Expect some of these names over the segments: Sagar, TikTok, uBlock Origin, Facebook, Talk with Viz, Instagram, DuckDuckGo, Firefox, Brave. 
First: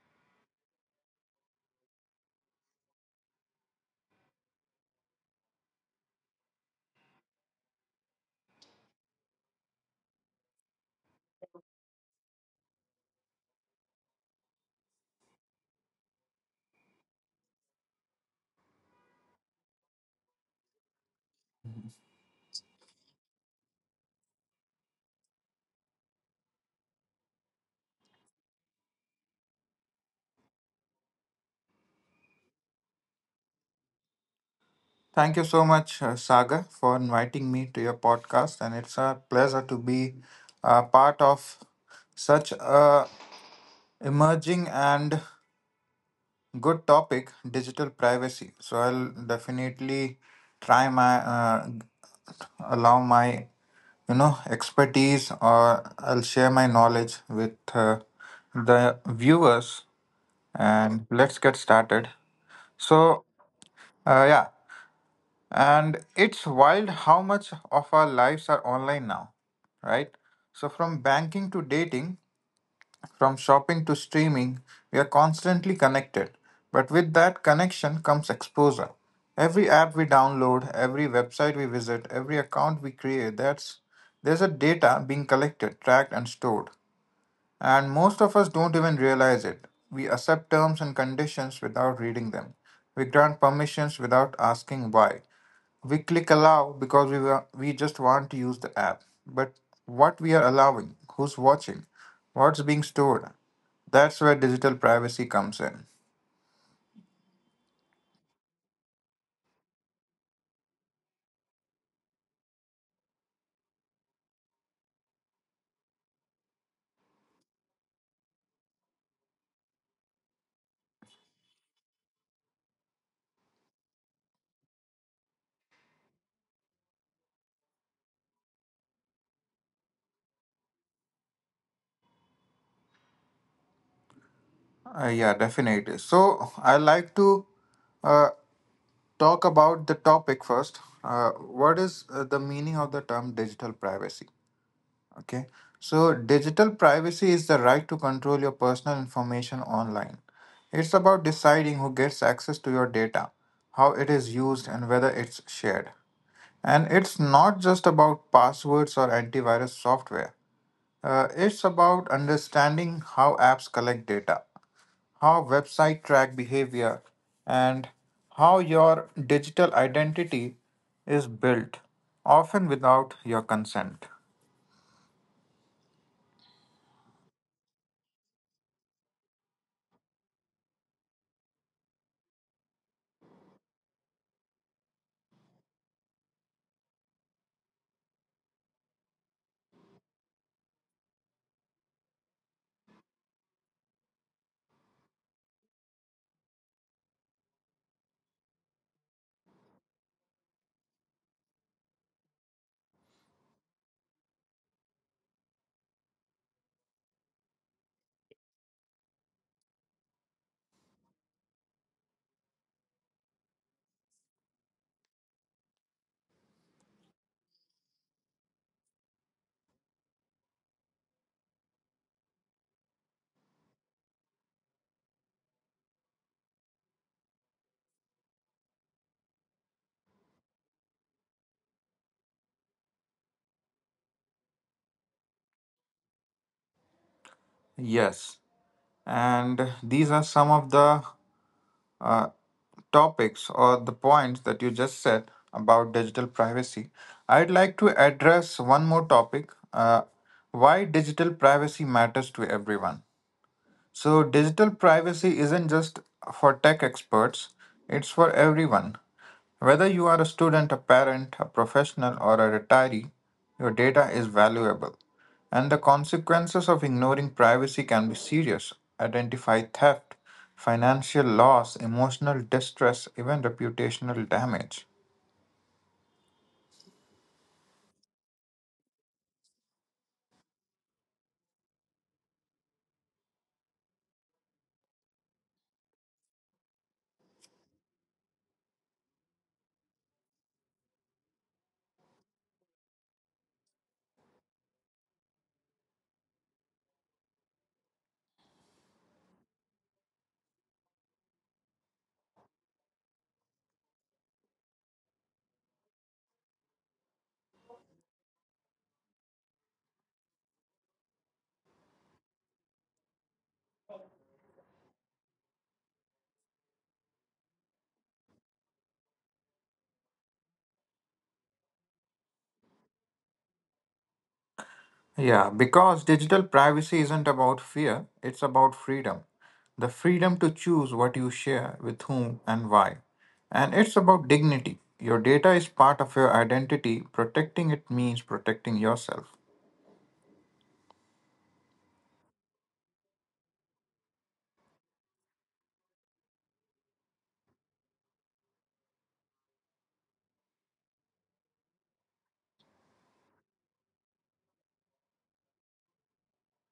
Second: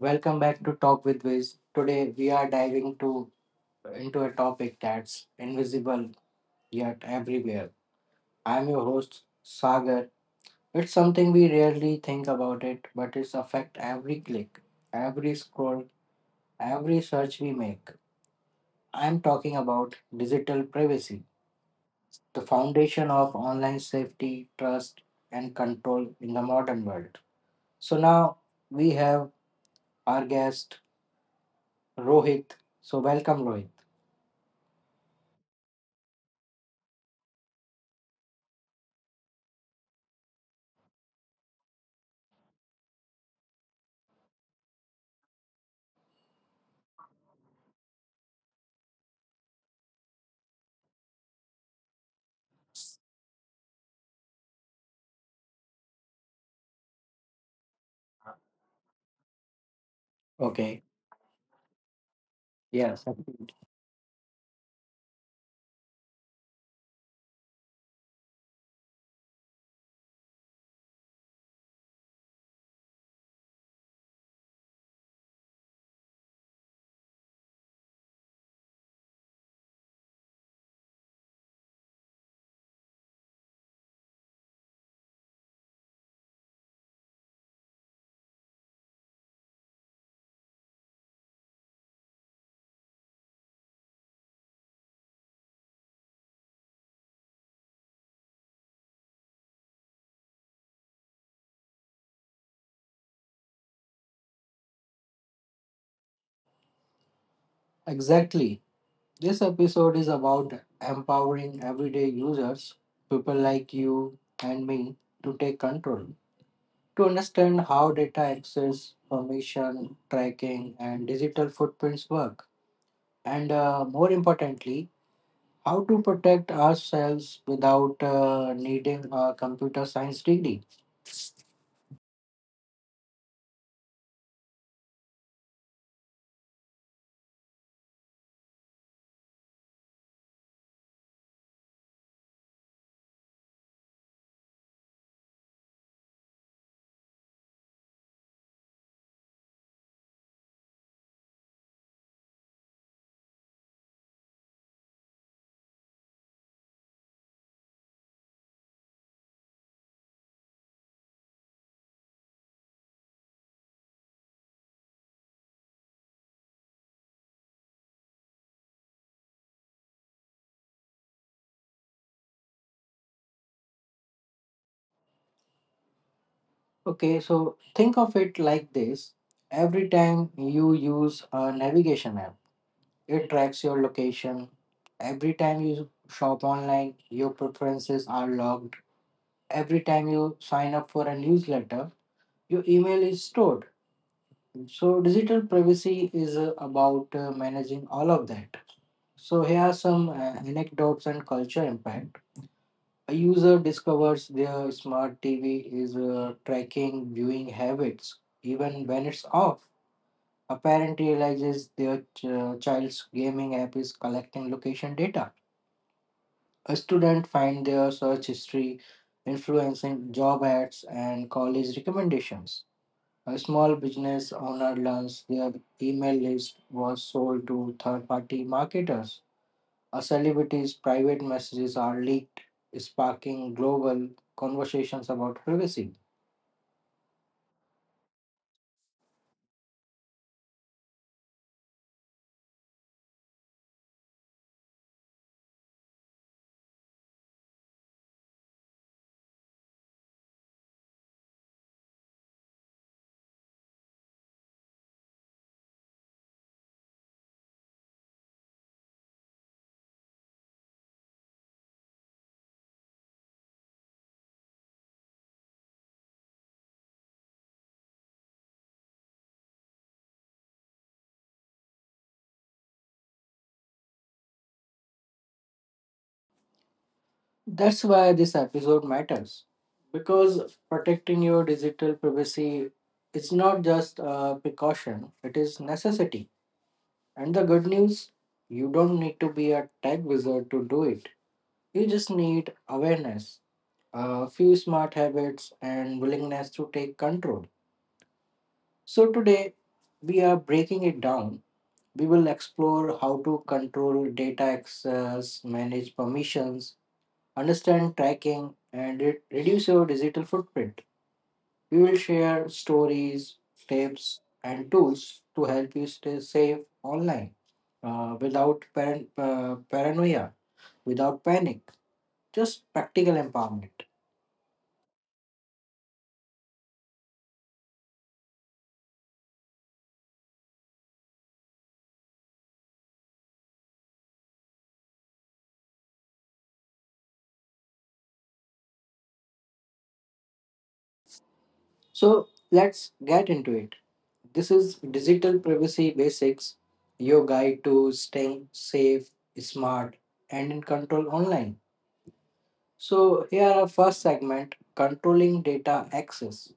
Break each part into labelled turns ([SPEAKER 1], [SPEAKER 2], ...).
[SPEAKER 1] Welcome back to Talk with Viz. Today we are diving to into a topic that's invisible yet everywhere. I'm your host Sagar. It's something we rarely think about it, but it's affect every click, every scroll, every search we make. I'm talking about digital privacy, the foundation of online safety, trust, and control in the modern world. So now we have our guest Rohit. So welcome Rohit.
[SPEAKER 2] Thank you so much, Sagar, for inviting me to your podcast, and it's a pleasure to be a part of such a emerging and good topic, digital privacy. So I'll definitely try my expertise, or I'll share my knowledge with the viewers,
[SPEAKER 1] Okay.
[SPEAKER 2] and let's get started.
[SPEAKER 1] Yes,
[SPEAKER 2] So uh, yeah, and it's wild how much of our lives are online now, right? So, from banking to dating, from shopping to streaming, we are constantly connected. But with that connection comes exposure. Every app we download, every website we visit, every account we create, there's a data being collected, tracked, and stored. And most of us don't even realize it. We accept terms and conditions without reading them. We grant permissions without asking why. We click allow because we just want to use the app. But what we are allowing, who's watching, what's being stored, that's where digital privacy comes in.
[SPEAKER 1] exactly. This episode is about empowering everyday users, people like you and me, to take control, to understand how data access, permission, tracking, and digital footprints work, and more importantly, how to protect ourselves without needing a computer science degree.
[SPEAKER 2] Yeah, definitely. So I like to uh, talk about the topic first. What is the meaning of the term digital privacy? Okay. So, digital privacy is the right to control your personal information online. It's about deciding who gets access to your data, how it is used, and whether it's shared. And it's not just about passwords or antivirus software. It's about understanding how apps collect data, how websites track behavior, and how your digital identity is built, often without your consent.
[SPEAKER 1] Okay, so think of it like this: every time you use a navigation app, it tracks your location. Every time you shop online, your preferences are logged. Every time you sign up for a newsletter, your email is stored. So, digital privacy is about managing all of that. So, here are some anecdotes and culture impact. A user discovers their smart TV is tracking viewing habits even when it's off. A parent realizes their child's gaming app is collecting location data. A student find their search history influencing job ads and college recommendations. A small business owner learns their email list was sold to third party marketers. A celebrity's private messages are leaked, sparking global conversations about privacy.
[SPEAKER 2] Yes. And these are some of the topics or the points that you just said about digital privacy. I'd like to address one more topic, why digital privacy matters to everyone. So, digital privacy isn't just for tech experts, it's for everyone. Whether you are a student, a parent, a professional, or a retiree, your data is valuable. And the consequences of ignoring privacy can be serious. Identify theft, financial loss, emotional distress, even reputational damage.
[SPEAKER 1] That's why this episode matters, because protecting your digital privacy is not just a precaution, it is necessity. And the good news, you don't need to be a tech wizard to do it. You just need awareness, a few smart habits, and willingness to take control. So, today we are breaking it down. We will explore how to control data access, manage permissions, understand tracking, and reduce your digital footprint. We will share stories, tips, and tools to help you stay safe online without paranoia, without panic, just practical empowerment.
[SPEAKER 2] Yeah, because digital privacy isn't about fear, it's about freedom. The freedom to choose what you share with whom and why. And it's about dignity. Your data is part of your identity. Protecting it means protecting yourself.
[SPEAKER 1] So let's get into it. This is Digital Privacy Basics, your guide to staying safe, smart, and in control online. So here our first segment, controlling data access.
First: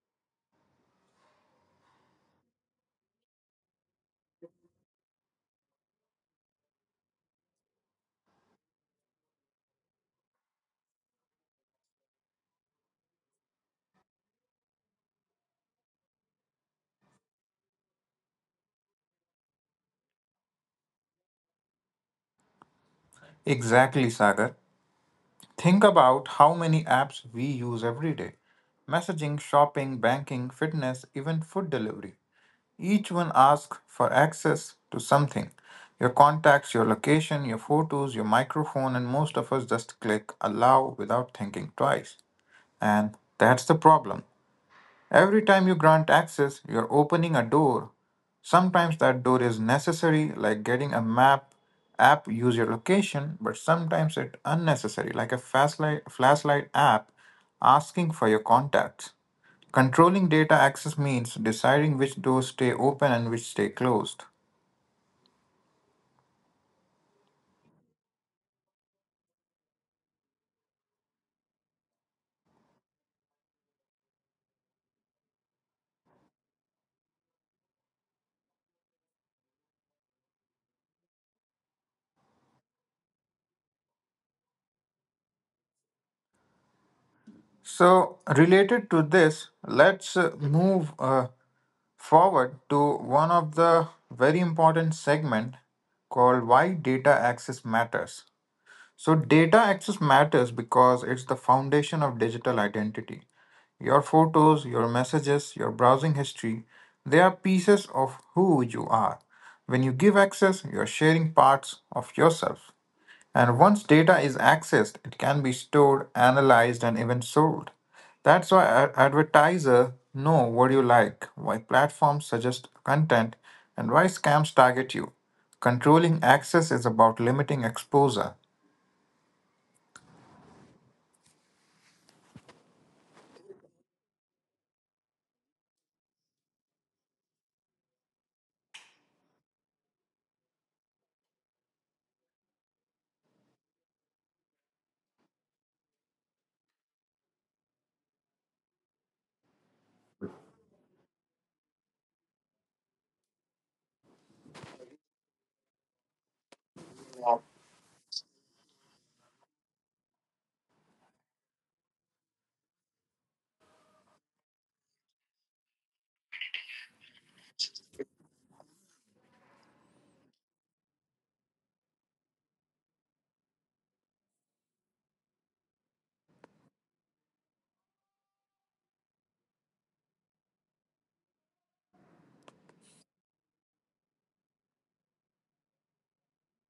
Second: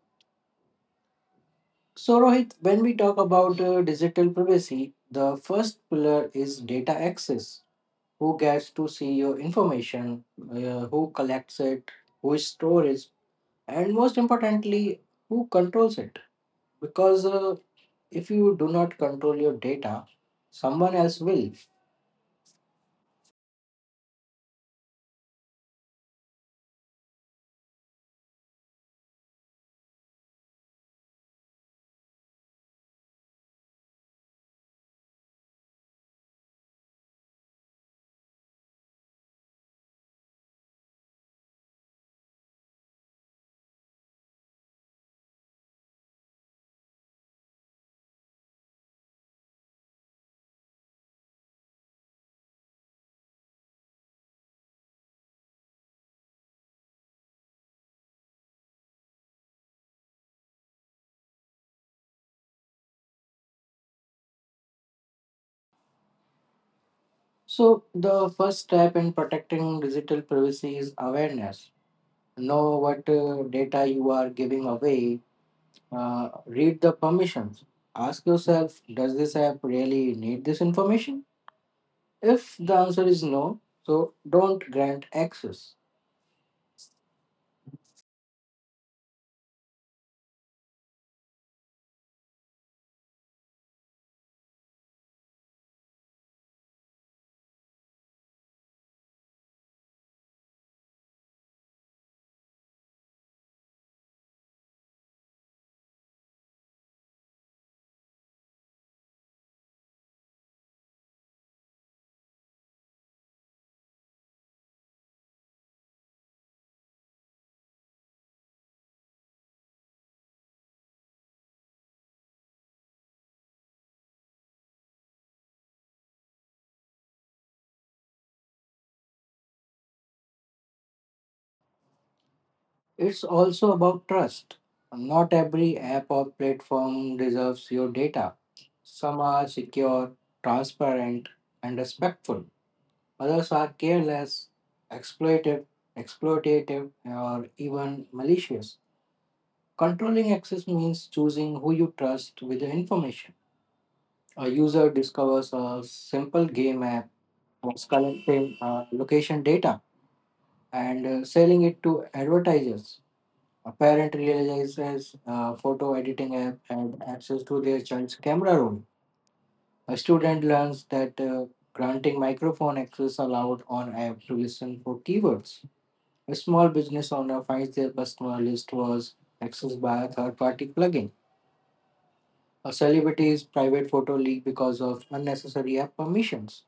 [SPEAKER 1] So Rohit, when we talk about digital privacy, the first pillar is data access. Who gets to see your information? Who collects it? Who stores, and most importantly, who controls it? Because if you do not control your data, someone else will.
[SPEAKER 2] Exactly, Sagar. Think about how many apps we use every day: messaging, shopping, banking, fitness, even food delivery. Each one asks for access to something: your contacts, your location, your photos, your microphone, and most of us just click allow without thinking twice. And that's the problem. Every time you grant access, you're opening a door. Sometimes that door is necessary, like getting a map app use your location, but sometimes it's unnecessary, like a flashlight app asking for your contacts. Controlling data access means deciding which doors stay open and which stay closed.
[SPEAKER 1] So the first step in protecting digital privacy is awareness. Know what data you are giving away. Read the permissions. Ask yourself, does this app really need this information? If the answer is no, so don't grant access.
[SPEAKER 2] So, related to this, let's move forward to one of the very important segment, called why data access matters. So, data access matters because it's the foundation of digital identity. Your photos, your messages, your browsing history, they are pieces of who you are. When you give access, you're sharing parts of yourself. And once data is accessed, it can be stored, analyzed, and even sold. That's why advertisers know what you like, why platforms suggest content, and why scams target you. Controlling access is about limiting exposure.
[SPEAKER 1] It's also about trust. Not every app or platform deserves your data. Some are secure, transparent, and respectful. Others are careless, exploitive, exploitative, or even malicious. Controlling access means choosing who you trust with the information. A user discovers a simple game app was collecting location data and selling it to advertisers. A parent realizes photo editing app had access to their child's camera roll. A student learns that granting microphone access allowed on app to listen for keywords. A small business owner finds their customer list was accessed by a third party plugin. A celebrity's private photo leaked because of unnecessary app permissions.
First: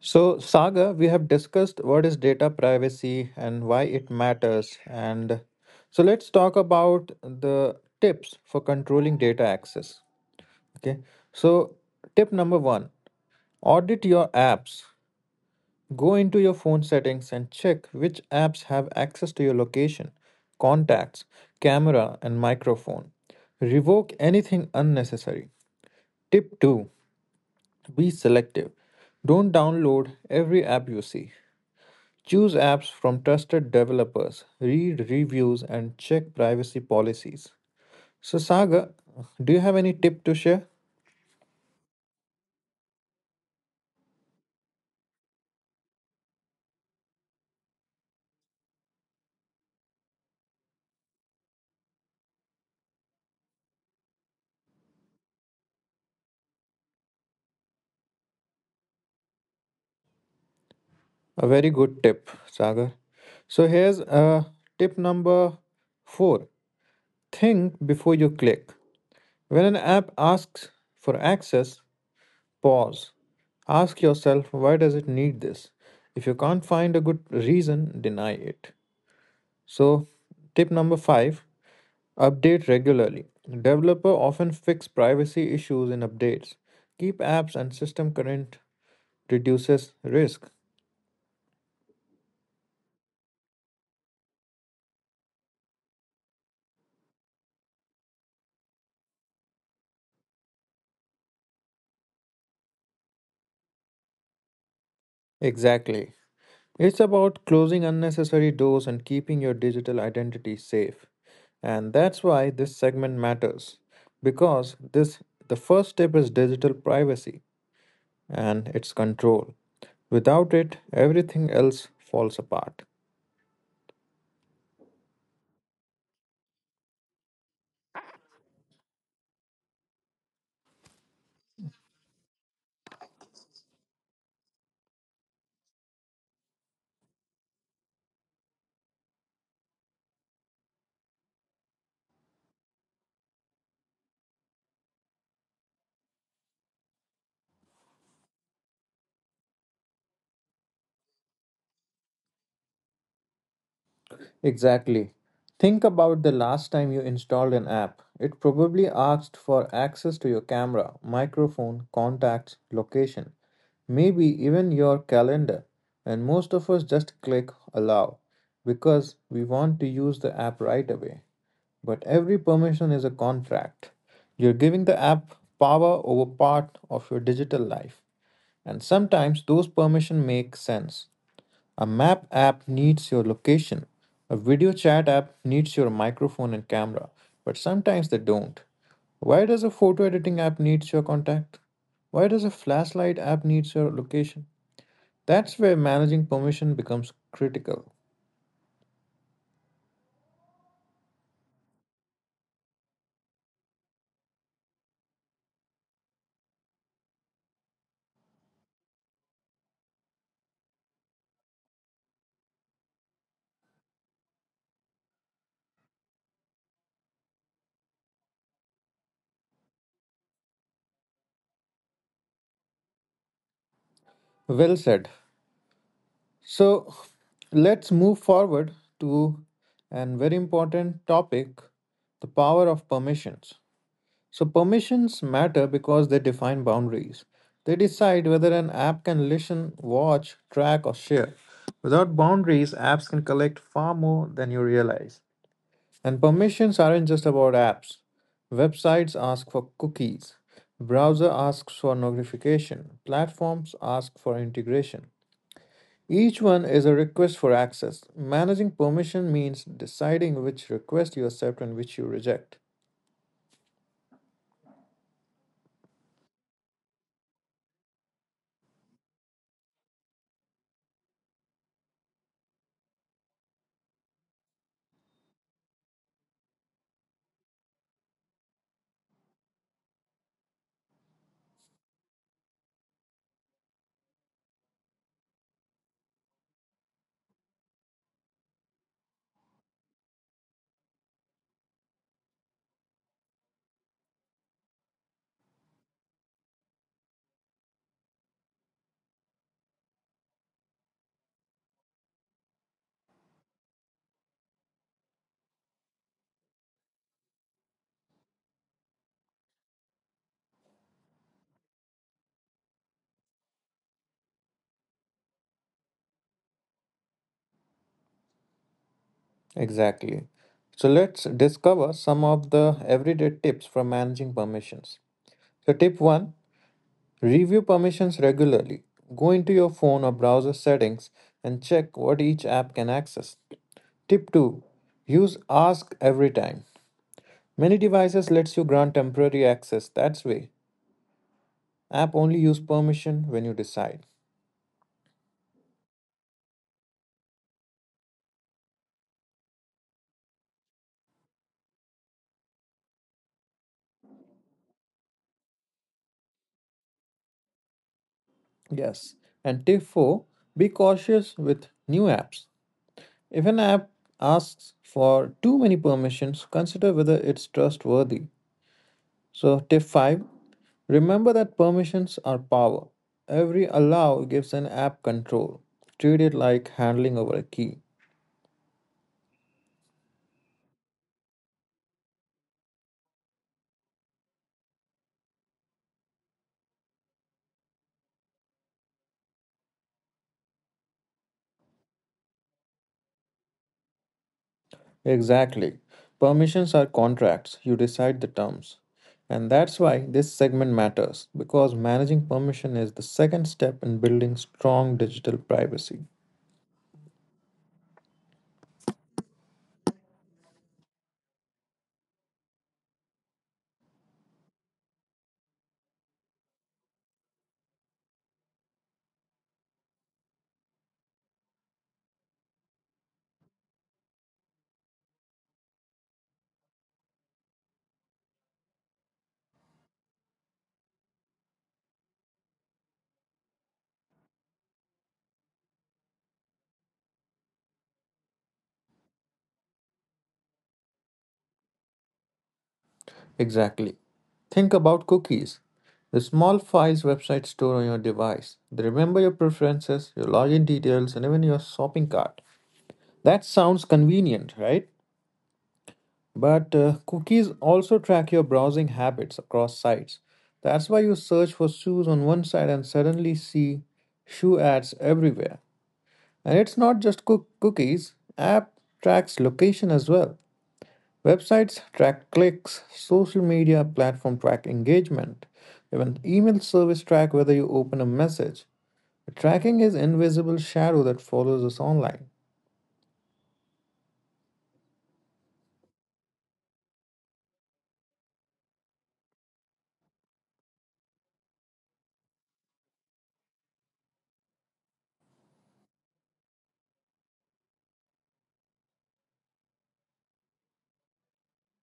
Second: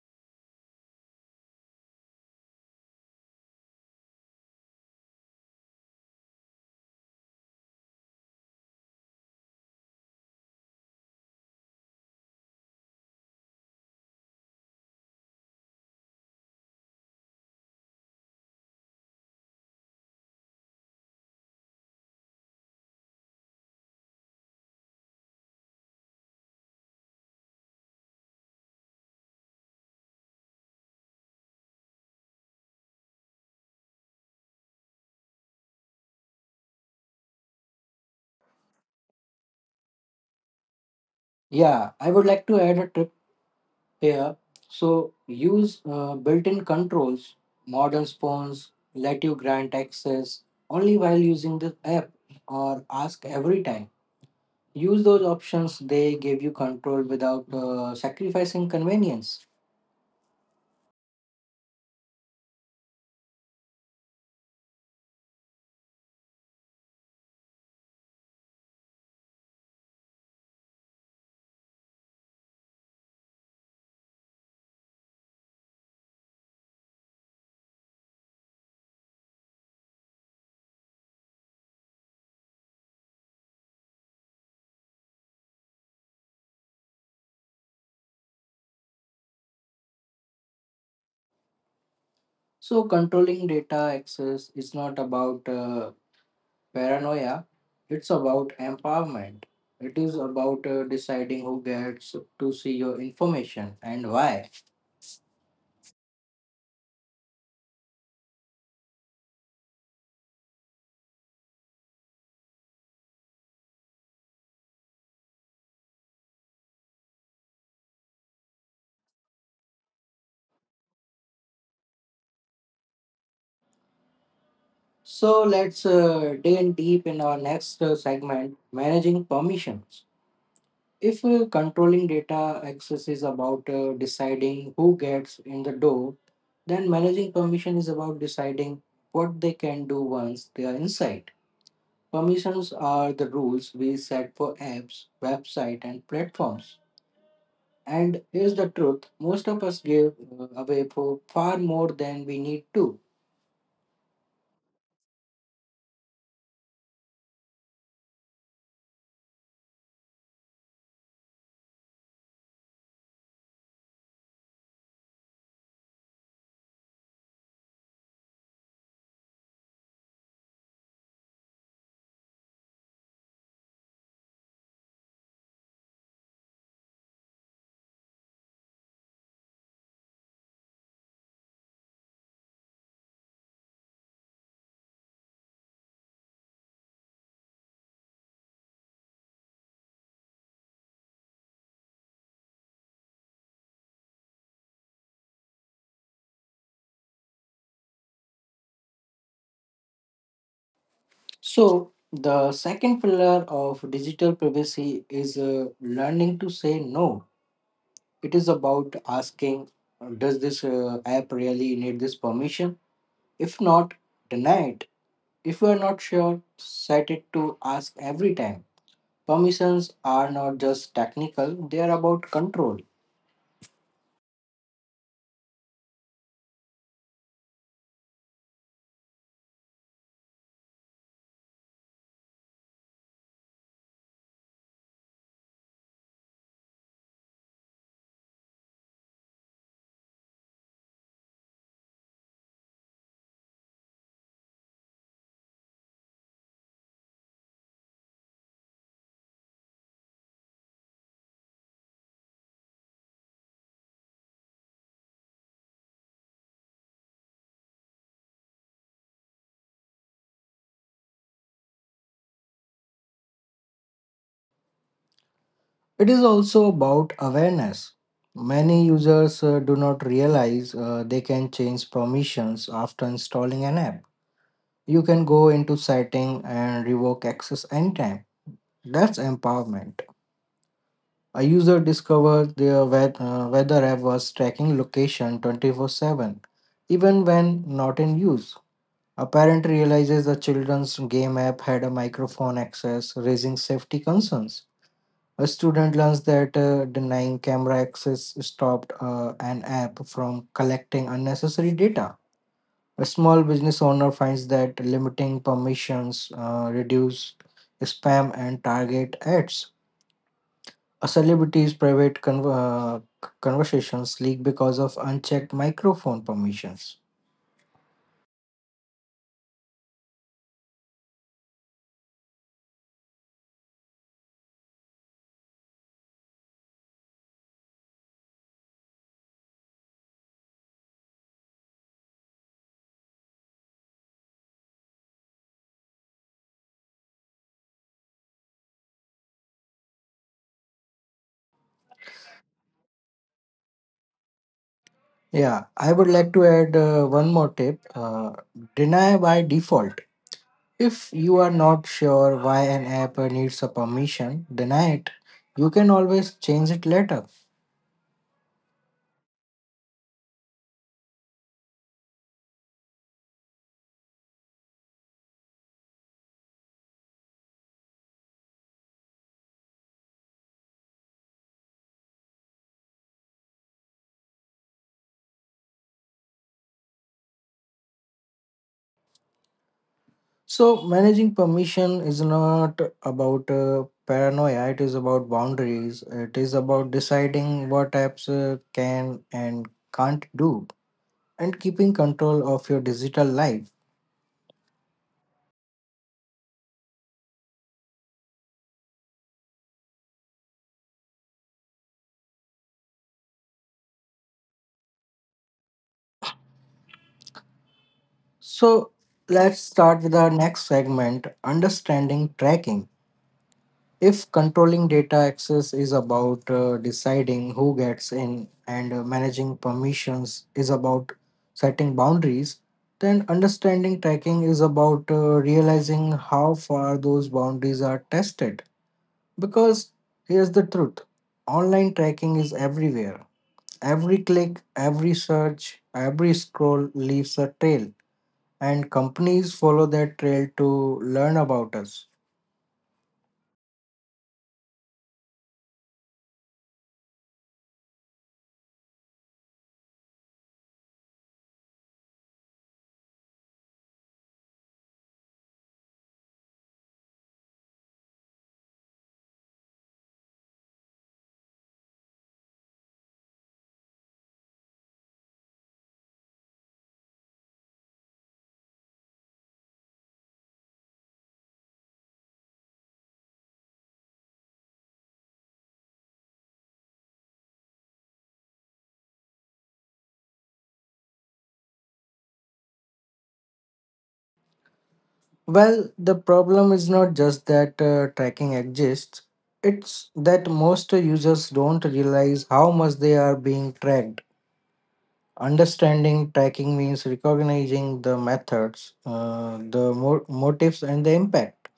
[SPEAKER 2] So, Saga, we have discussed what is data privacy and why it matters. And so, let's talk about the tips for controlling data access. Okay. So, tip number one: audit your apps. Go into your phone settings and check which apps have access to your location, contacts, camera, and microphone. Revoke anything unnecessary. Tip two: be selective. Don't download every app you see. Choose apps from trusted developers, read reviews, and check privacy policies. So, Sagar, do you have any tip to share?
[SPEAKER 1] Yeah, I would like to add a tip here. So use built-in controls. Modern phones let you grant access only while using the app or ask every time. Use those options, they give you control without sacrificing convenience.
[SPEAKER 2] A very good tip, Sagar. So, here's tip number four: think before you click. When an app asks for access, pause. Ask yourself, why does it need this? If you can't find a good reason, deny it. So, tip number five: update regularly. Developer often fix privacy issues in updates. Keep apps and system current reduces risk.
[SPEAKER 1] So controlling data access is not about paranoia, it's about empowerment. It is about deciding who gets to see your information and why.
[SPEAKER 2] Exactly. It's about closing unnecessary doors and keeping your digital identity safe. And that's why this segment matters, because this the first step is digital privacy and its control. Without it, everything else falls apart.
[SPEAKER 1] So let's dig in deep in our next segment, managing permissions. If controlling data access is about deciding who gets in the door, then managing permission is about deciding what they can do once they are inside. Permissions are the rules we set for apps, website, and platforms. And here's the truth, most of us give away for far more than we need to.
[SPEAKER 2] Exactly. Think about the last time you installed an app. It probably asked for access to your camera, microphone, contacts, location, maybe even your calendar. And most of us just click allow because we want to use the app right away. But every permission is a contract. You're giving the app power over part of your digital life. And sometimes those permissions make sense. A map app needs your location. A video chat app needs your microphone and camera, but sometimes they don't. Why does a photo editing app needs your contact? Why does a flashlight app needs your location? That's where managing permission becomes critical.
[SPEAKER 1] So, the second pillar of digital privacy is learning to say no. It is about asking, does this app really need this permission? If not, deny it. If you are not sure, set it to ask every time. Permissions are not just technical, they are about control.
[SPEAKER 2] Well said. So, let's move forward to an very important topic, the power of permissions. So, permissions matter because they define boundaries. They decide whether an app can listen, watch, track, or share. Without boundaries, apps can collect far more than you realize. And permissions aren't just about apps. Websites ask for cookies, browser asks for notification, platforms ask for integration. Each one is a request for access. Managing permission means deciding which request you accept and which you reject.
[SPEAKER 1] It is also about awareness. Many users do not realize they can change permissions after installing an app. You can go into setting and revoke access anytime. That's empowerment. A user discovers their weather app was tracking location 24/7 even when not in use. A parent realizes the children's game app had a microphone access, raising safety concerns. A student learns that denying camera access stopped an app from collecting unnecessary data. A small business owner finds that limiting permissions reduce spam and target ads. A celebrity's private conversations leak because of unchecked microphone permissions.
[SPEAKER 2] Exactly. So let's discover some of the everyday tips for managing permissions. So, tip one: review permissions regularly. Go into your phone or browser settings and check what each app can access. Tip two: use ask every time. Many devices lets you grant temporary access. That's way app only use permission when you decide.
[SPEAKER 1] Yeah, I would like to add one more tip, deny by default. If you are not sure why an app needs a permission, deny it. You can always change it later.
[SPEAKER 2] Yes. And tip 4: be cautious with new apps. If an app asks for too many permissions, consider whether it's trustworthy. So, tip 5: remember that permissions are power. Every allow gives an app control. Treat it like handling over a key.
[SPEAKER 1] So, managing permission is not about paranoia, it is about boundaries, it is about deciding what apps can and can't do, and keeping control of your digital life.
[SPEAKER 2] Exactly. Permissions are contracts, you decide the terms. And that's why this segment matters, because managing permission is the second step in building strong digital privacy.
[SPEAKER 1] So, let's start with our next segment, understanding tracking. If controlling data access is about deciding who gets in and managing permissions is about setting boundaries, then understanding tracking is about realizing how far those boundaries are tested. Because here's the truth, online tracking is everywhere. Every click, every search, every scroll leaves a trail, and companies follow that trail to learn about us.
[SPEAKER 2] Exactly. Think about cookies. The small files websites store on your device. They remember your preferences, your login details, and even your shopping cart. That sounds convenient, right? But cookies also track your browsing habits across sites. That's why you search for shoes on one site and suddenly see shoe ads everywhere. And it's not just cookies, app tracks location as well. Websites track clicks, social media platform track engagement, even email service track whether you open a message. Tracking is invisible shadow that follows us online.
[SPEAKER 1] Well, the problem is not just that tracking exists, it's that most users don't realize how much they are being tracked. Understanding tracking means recognizing the methods, the motives, and the impact.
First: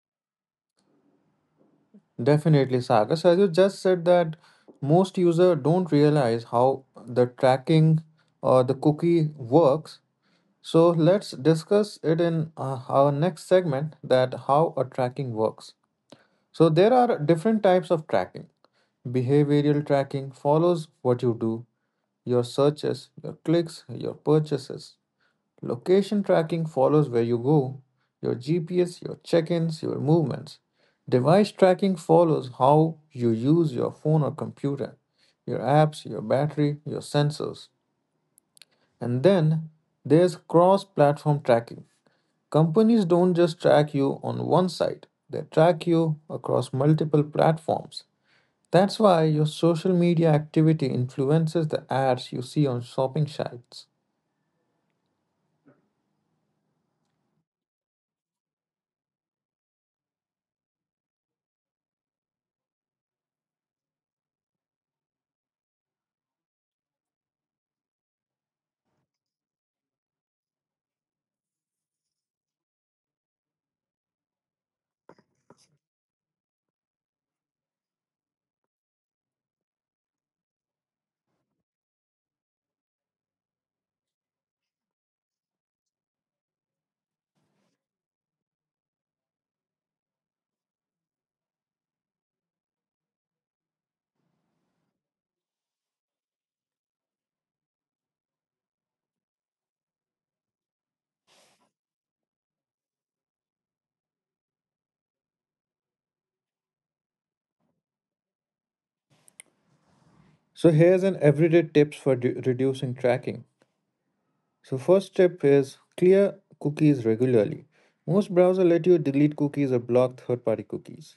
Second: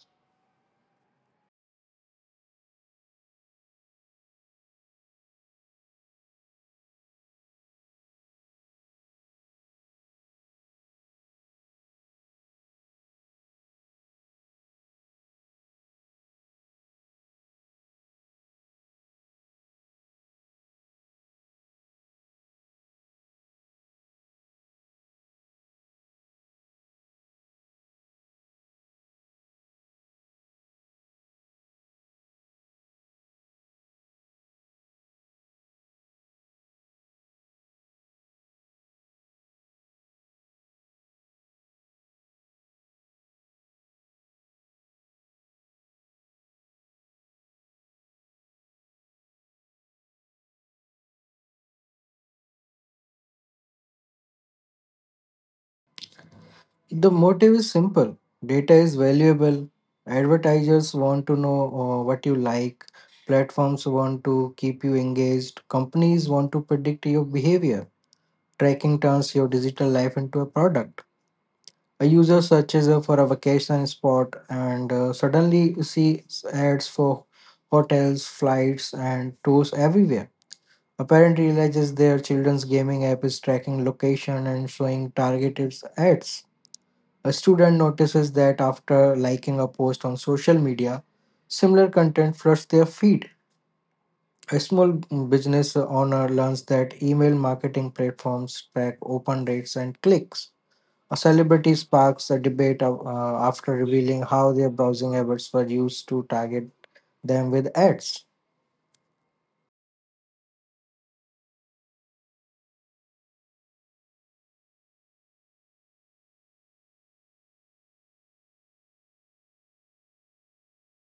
[SPEAKER 2] Definitely, Sagar. So as you just said that most users don't realize how the tracking or the cookie works. So let's discuss it in our next segment, that how a tracking works. So there are different types of tracking. Behavioral tracking follows what you do: your searches, your clicks, your purchases. Location tracking follows where you go, your GPS, your check ins, your movements. Device tracking follows how you use your phone or computer, your apps, your battery, your sensors. And then there's cross platform tracking. Companies don't just track you on one site, they track you across multiple platforms. That's why your social media activity influences the ads you see on shopping sites.
[SPEAKER 1] The motive is simple, data is valuable, advertisers want to know what you like, platforms want to keep you engaged, companies want to predict your behavior. Tracking turns your digital life into a product. A user searches for a vacation spot and suddenly sees ads for hotels, flights, and tours everywhere. A parent realizes their children's gaming app is tracking location and showing targeted ads. A student notices that after liking a post on social media, similar content floods their feed. A small business owner learns that email marketing platforms track open rates and clicks. A celebrity sparks a debate after revealing how their browsing habits were used to target them with ads.
[SPEAKER 2] So here's an everyday tips for reducing tracking. So first tip is clear cookies regularly. Most browser let you delete cookies or block third-party cookies.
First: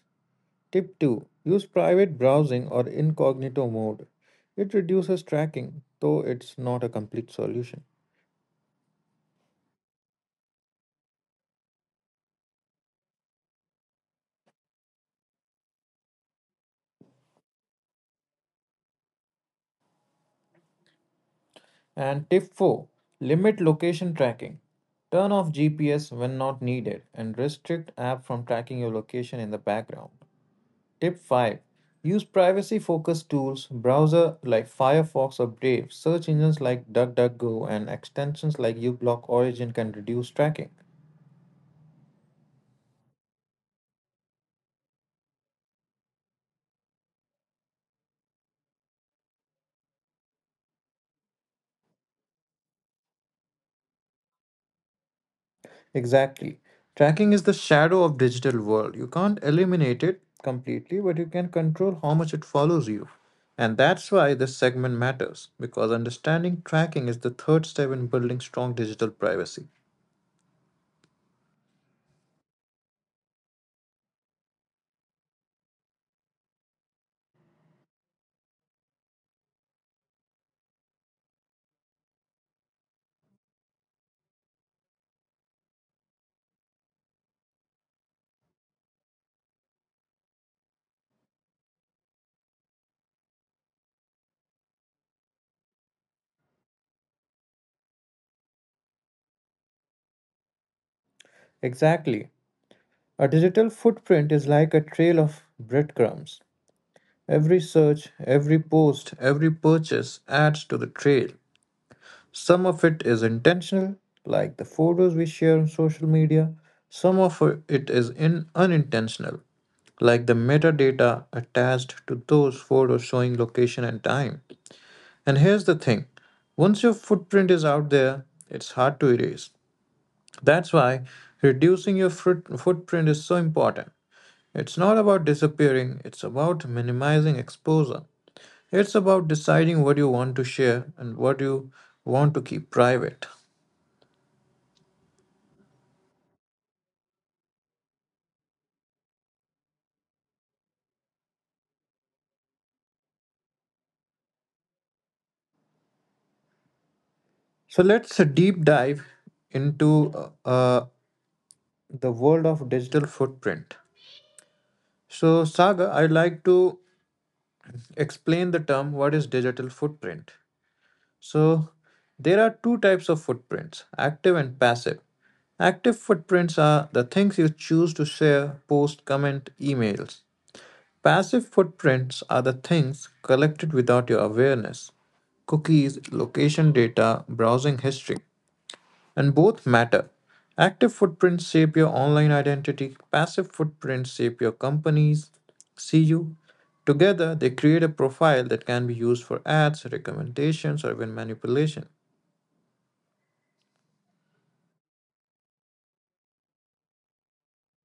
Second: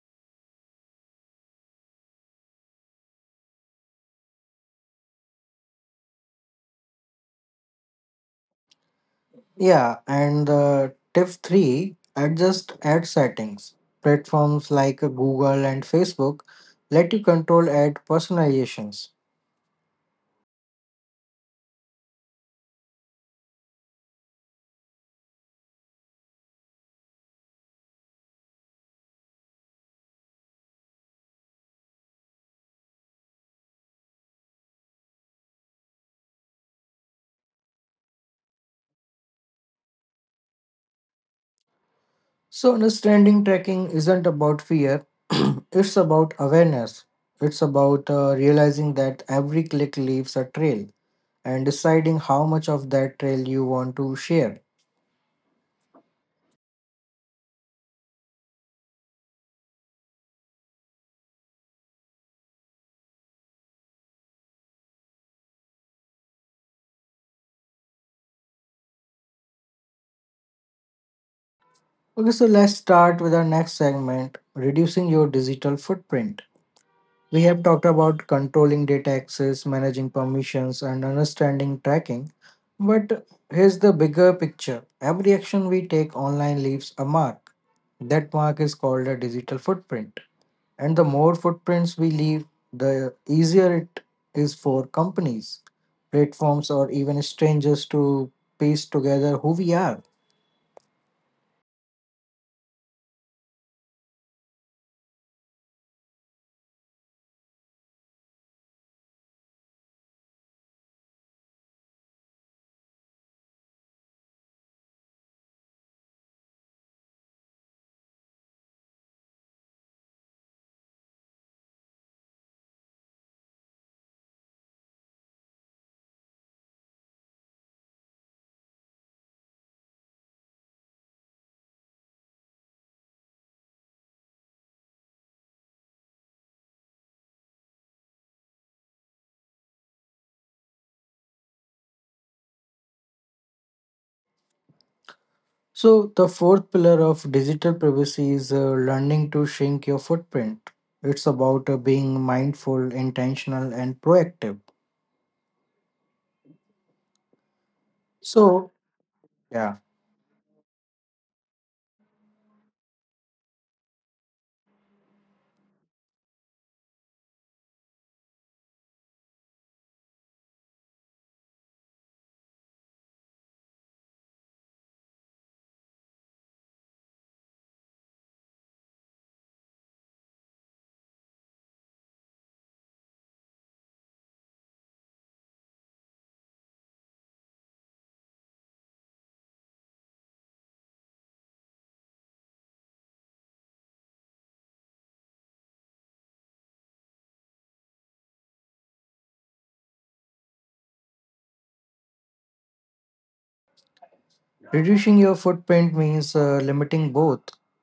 [SPEAKER 2] Tip 2, use private browsing or incognito mode. It reduces tracking, though it's not a complete solution.
[SPEAKER 1] Yeah, and tip three, adjust ad settings. Platforms like Google and Facebook let you control ad personalizations.
[SPEAKER 2] And tip 4, limit location tracking. Turn off GPS when not needed and restrict app from tracking your location in the background. Tip 5: use privacy focused tools, browser like Firefox or Brave, search engines like DuckDuckGo, and extensions like uBlock Origin can reduce tracking.
[SPEAKER 1] So, understanding tracking isn't about fear, it's about awareness. It's about realizing that every click leaves a trail and deciding how much of that trail you want to share.
[SPEAKER 2] Exactly. Tracking is the shadow of digital world. You can't eliminate it completely, but you can control how much it follows you. And that's why this segment matters, because understanding tracking is the third step in building strong digital privacy.
[SPEAKER 1] Okay, so let's start with our next segment, reducing your digital footprint. We have talked about controlling data access, managing permissions, and understanding tracking. But here's the bigger picture, every action we take online leaves a mark. That mark is called a digital footprint. And the more footprints we leave, the easier it is for companies, platforms, or even strangers to piece together who we are.
[SPEAKER 2] Exactly. A digital footprint is like a trail of breadcrumbs. Every search, every post, every purchase adds to the trail. Some of it is intentional, like the photos we share on social media. Some of it is in unintentional, like the metadata attached to those photos showing location and time. And here's the thing, once your footprint is out there, it's hard to erase. That's why reducing your fruit footprint is so important. It's not about disappearing, it's about minimizing exposure. It's about deciding what you want to share and what you want to keep private.
[SPEAKER 1] So, the fourth pillar of digital privacy is learning to shrink your footprint. It's about being mindful, intentional, and proactive.
[SPEAKER 2] So let's deep
[SPEAKER 1] So,
[SPEAKER 2] dive
[SPEAKER 1] yeah,
[SPEAKER 2] into the world of digital footprint. So, Saga, I'd like to explain the term what is digital footprint. So, there are two types of footprints, active and passive. Active footprints are the things you choose to share, post, comment, emails. Passive footprints are the things collected without your awareness: cookies, location data, browsing history, and both matter. Active footprints shape your online identity, passive footprints shape your companies. See you. Together, they create a profile that can be used for ads, recommendations, or even manipulation.
[SPEAKER 1] reducing your footprint means limiting both,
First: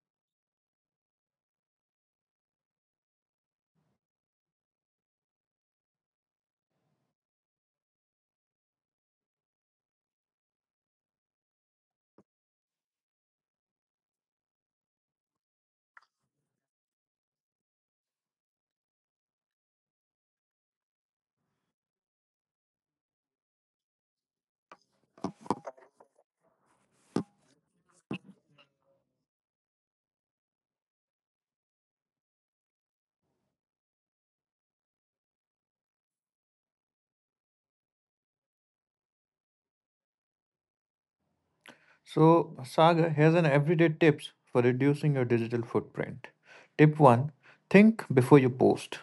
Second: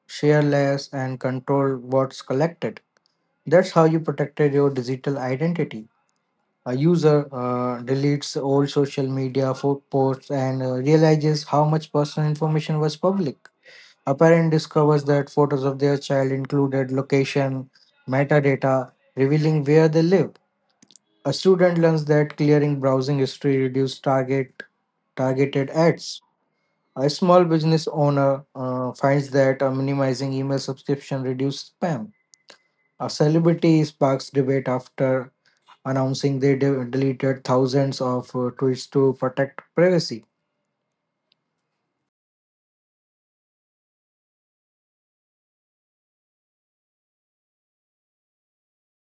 [SPEAKER 1] share less and control what's collected. That's how you protected your digital identity. A user deletes old social media posts and realizes how much personal information was public. A parent discovers that photos of their child included location, metadata, revealing where they lived. A student learns that clearing browsing history reduces targeted ads. A small business owner finds that minimizing email subscription reduces spam. A celebrity sparks debate after announcing they deleted thousands of tweets to protect privacy.
[SPEAKER 2] So, Sagar, has an everyday tips for reducing your digital footprint. Tip 1: think before you post.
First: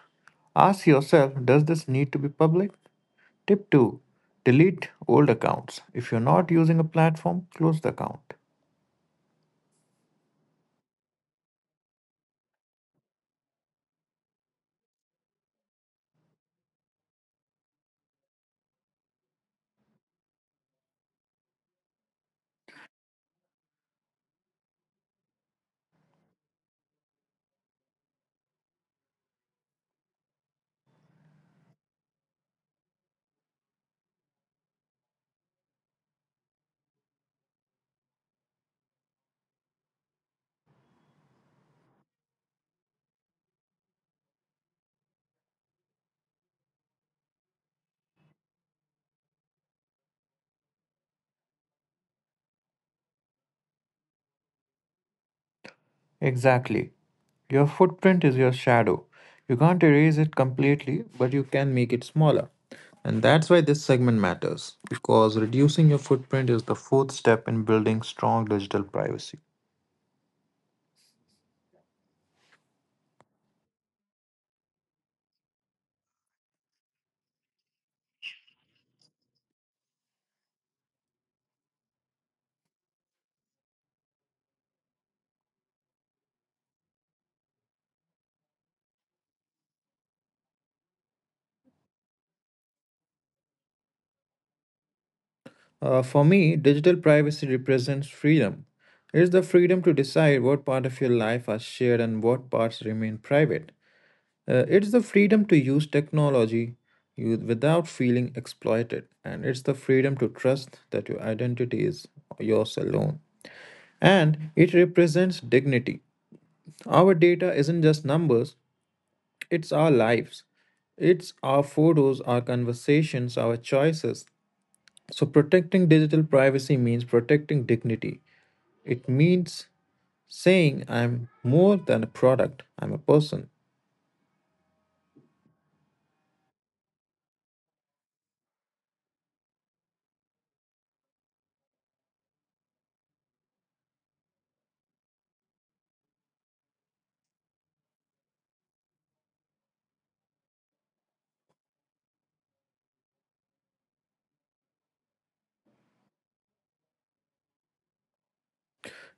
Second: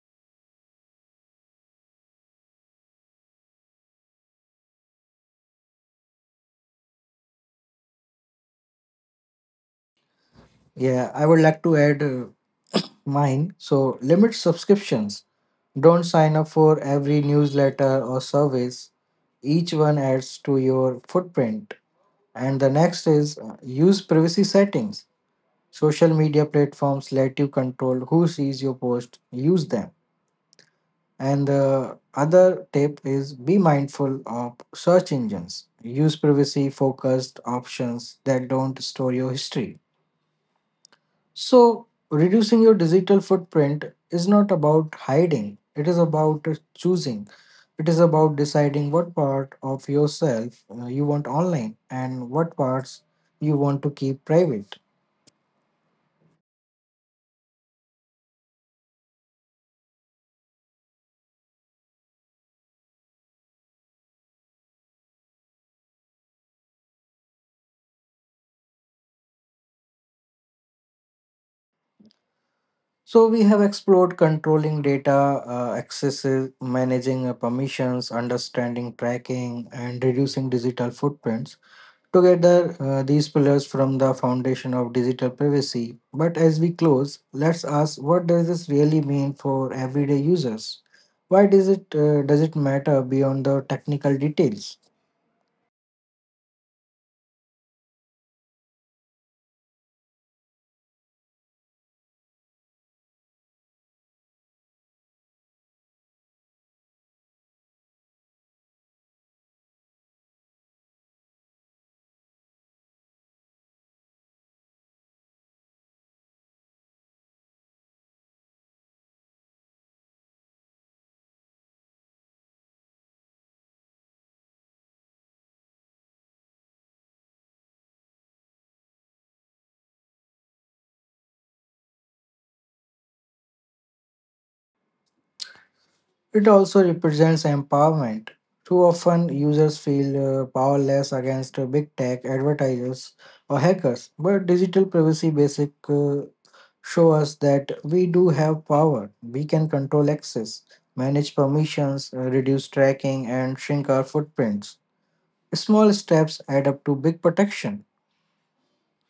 [SPEAKER 2] Ask yourself, does this need to be public? Tip 2: delete old accounts. If you're not using a platform, close the account.
[SPEAKER 1] Yeah, I would like to add mine. So, limit subscriptions. Don't sign up for every newsletter or surveys. Each one adds to your footprint. And the next is use privacy settings. Social media platforms let you control who sees your post, use them. And the other tip is be mindful of search engines. Use privacy focused options that don't store your history. So, reducing your digital footprint is not about hiding, it is about choosing. It is about deciding what part of yourself you want online and what parts you want to keep private.
[SPEAKER 2] Exactly. Your footprint is your shadow. You can't erase it completely, but you can make it smaller. And that's why this segment matters, because reducing your footprint is the fourth step in building strong digital privacy.
[SPEAKER 1] So, we have explored controlling data, accesses, managing permissions, understanding tracking, and reducing digital footprints. Together, these pillars form the foundation of digital privacy. But as we close, let's ask, what does this really mean for everyday users? Why does it does it matter beyond the technical details?
[SPEAKER 2] For me, digital privacy represents freedom. It is the freedom to decide what part of your life are shared and what parts remain private. It's the freedom to use technology without feeling exploited, and it's the freedom to trust that your identity is yours alone. And it represents dignity. Our data isn't just numbers, it's our lives. It's our photos, our conversations, our choices. So, protecting digital privacy means protecting dignity. It means saying, I'm more than a product, I'm a person.
[SPEAKER 1] It also represents empowerment. Too often, users feel powerless against big tech, advertisers, or hackers, but digital privacy basic show us that we do have power. We can control access, manage permissions, reduce tracking, and shrink our footprints. Small steps add up to big protection.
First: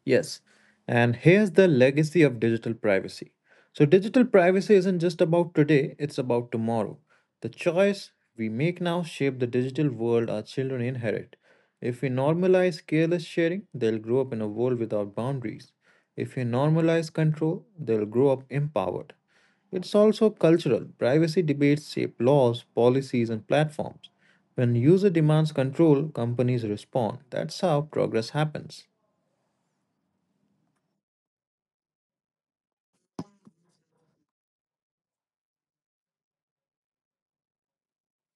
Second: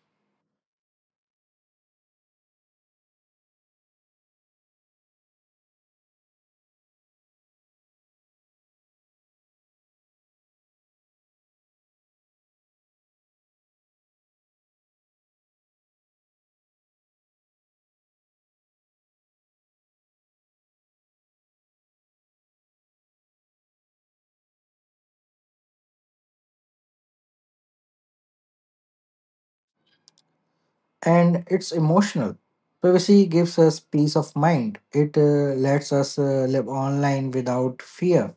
[SPEAKER 2] Yes, and here's the legacy of digital privacy. So, digital privacy isn't just about today, it's about tomorrow. The choice we make now shape the digital world our children inherit. If we normalize careless sharing, they'll grow up in a world without boundaries. If we normalize control, they'll grow up empowered. It's also cultural. Privacy debates shape laws, policies, and platforms. When user demands control, companies respond. That's how progress happens.
[SPEAKER 1] And it's emotional. Privacy gives us peace of mind. It lets us live online without fear.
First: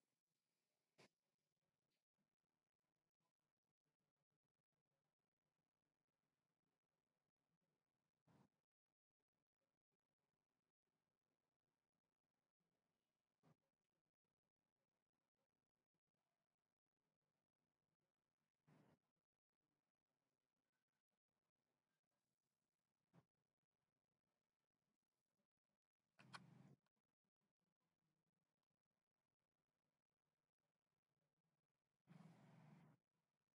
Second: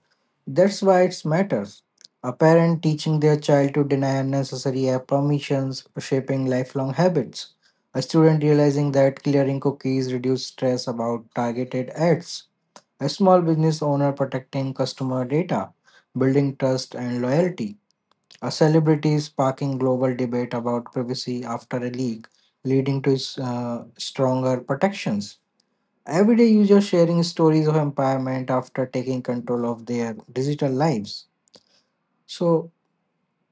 [SPEAKER 1] That's why it matters. A parent teaching their child to deny unnecessary app permissions, shaping lifelong habits. A student realizing that clearing cookies reduces stress about targeted ads. A small business owner protecting customer data, building trust and loyalty. A celebrity is sparking global debate about privacy after a leak, leading to stronger protections. Everyday users sharing stories of empowerment after taking control of their digital lives. So,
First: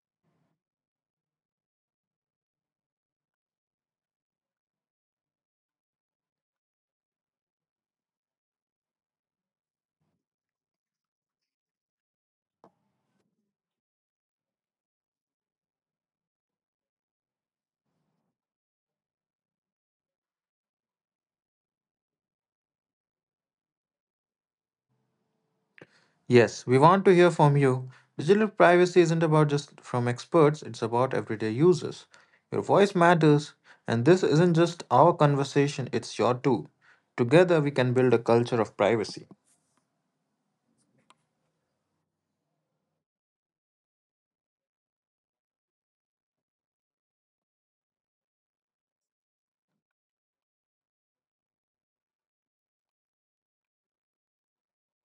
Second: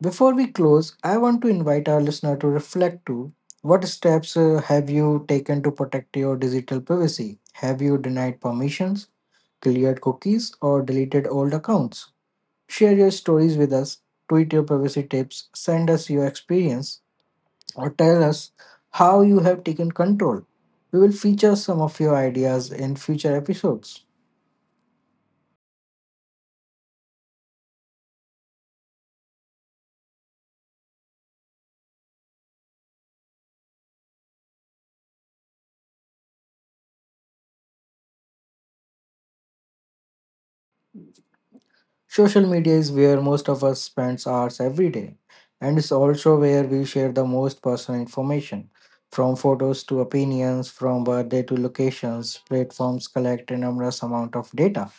[SPEAKER 1] before we close, I want to invite our listener to reflect to what steps have you taken to protect your digital privacy? Have you denied permissions, cleared cookies, or deleted old accounts? Share your stories with us, tweet your privacy tips, send us your experience, or tell us how you have taken control. We will feature some of your ideas in future episodes.
[SPEAKER 2] Yes, we want to hear from you. Digital privacy isn't about just from experts, it's about everyday users. Your voice matters, and this isn't just our conversation, it's your too. Together, we can build a culture of privacy.
[SPEAKER 1] Social media is where most of us spends hours every day, and it's also where we share the most personal information. From photos to opinions, from birthday to locations, platforms collect enormous amount of data.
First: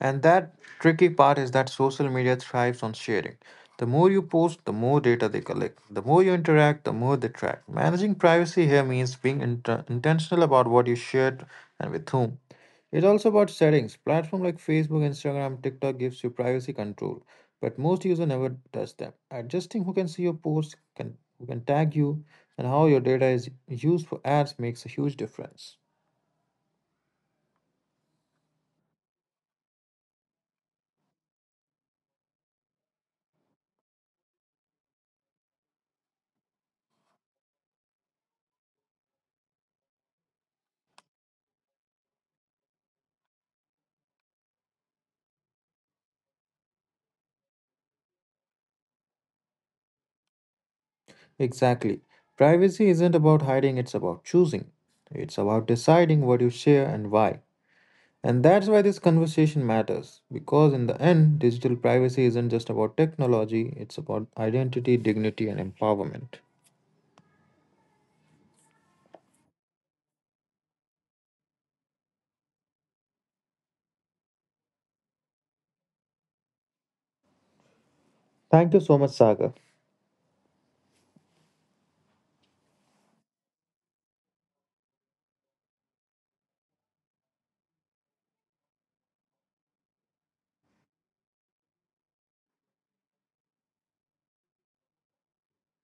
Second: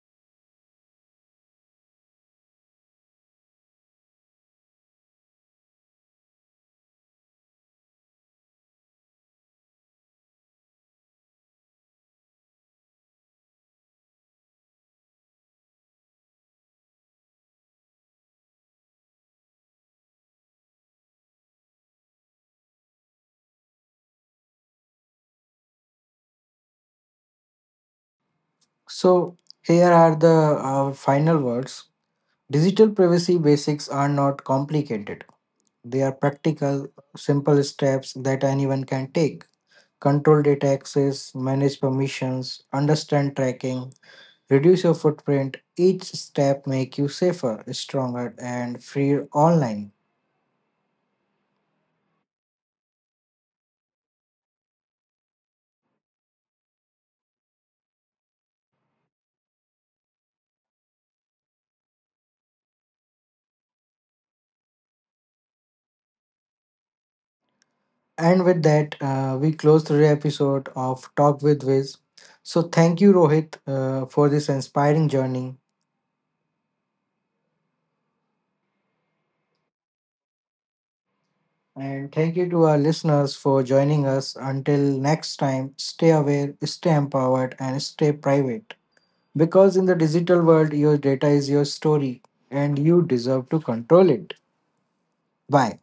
[SPEAKER 2] And that tricky part is that social media thrives on sharing. The more you post, the more data they collect. The more you interact, the more they track. Managing privacy here means being intentional about what you shared and with whom. It's also about settings. Platform like Facebook, Instagram, TikTok gives you privacy control, but most user never does them. Adjusting who can see your posts, can who can tag you, and how your data is used for ads makes a huge difference.
[SPEAKER 1] So here are the final words. Digital privacy basics are not complicated. They are practical, simple steps that anyone can take. Control data access, manage permissions, understand tracking, reduce your footprint. Each step make you safer, stronger, and freer online.
[SPEAKER 2] Exactly. Privacy isn't about hiding, it's about choosing. It's about deciding what you share and why. And that's why this conversation matters, because in the end, digital privacy isn't just about technology, it's about identity, dignity, and empowerment.
[SPEAKER 1] And with that, we close the episode of Talk with Wiz. So thank you, Rohit, for this inspiring journey.
[SPEAKER 2] Thank you so much, Sagar.
[SPEAKER 1] And thank you to our listeners for joining us. Until next time, stay aware, stay empowered, and stay private. Because in the digital world, your data is your story and you deserve to control it. Bye.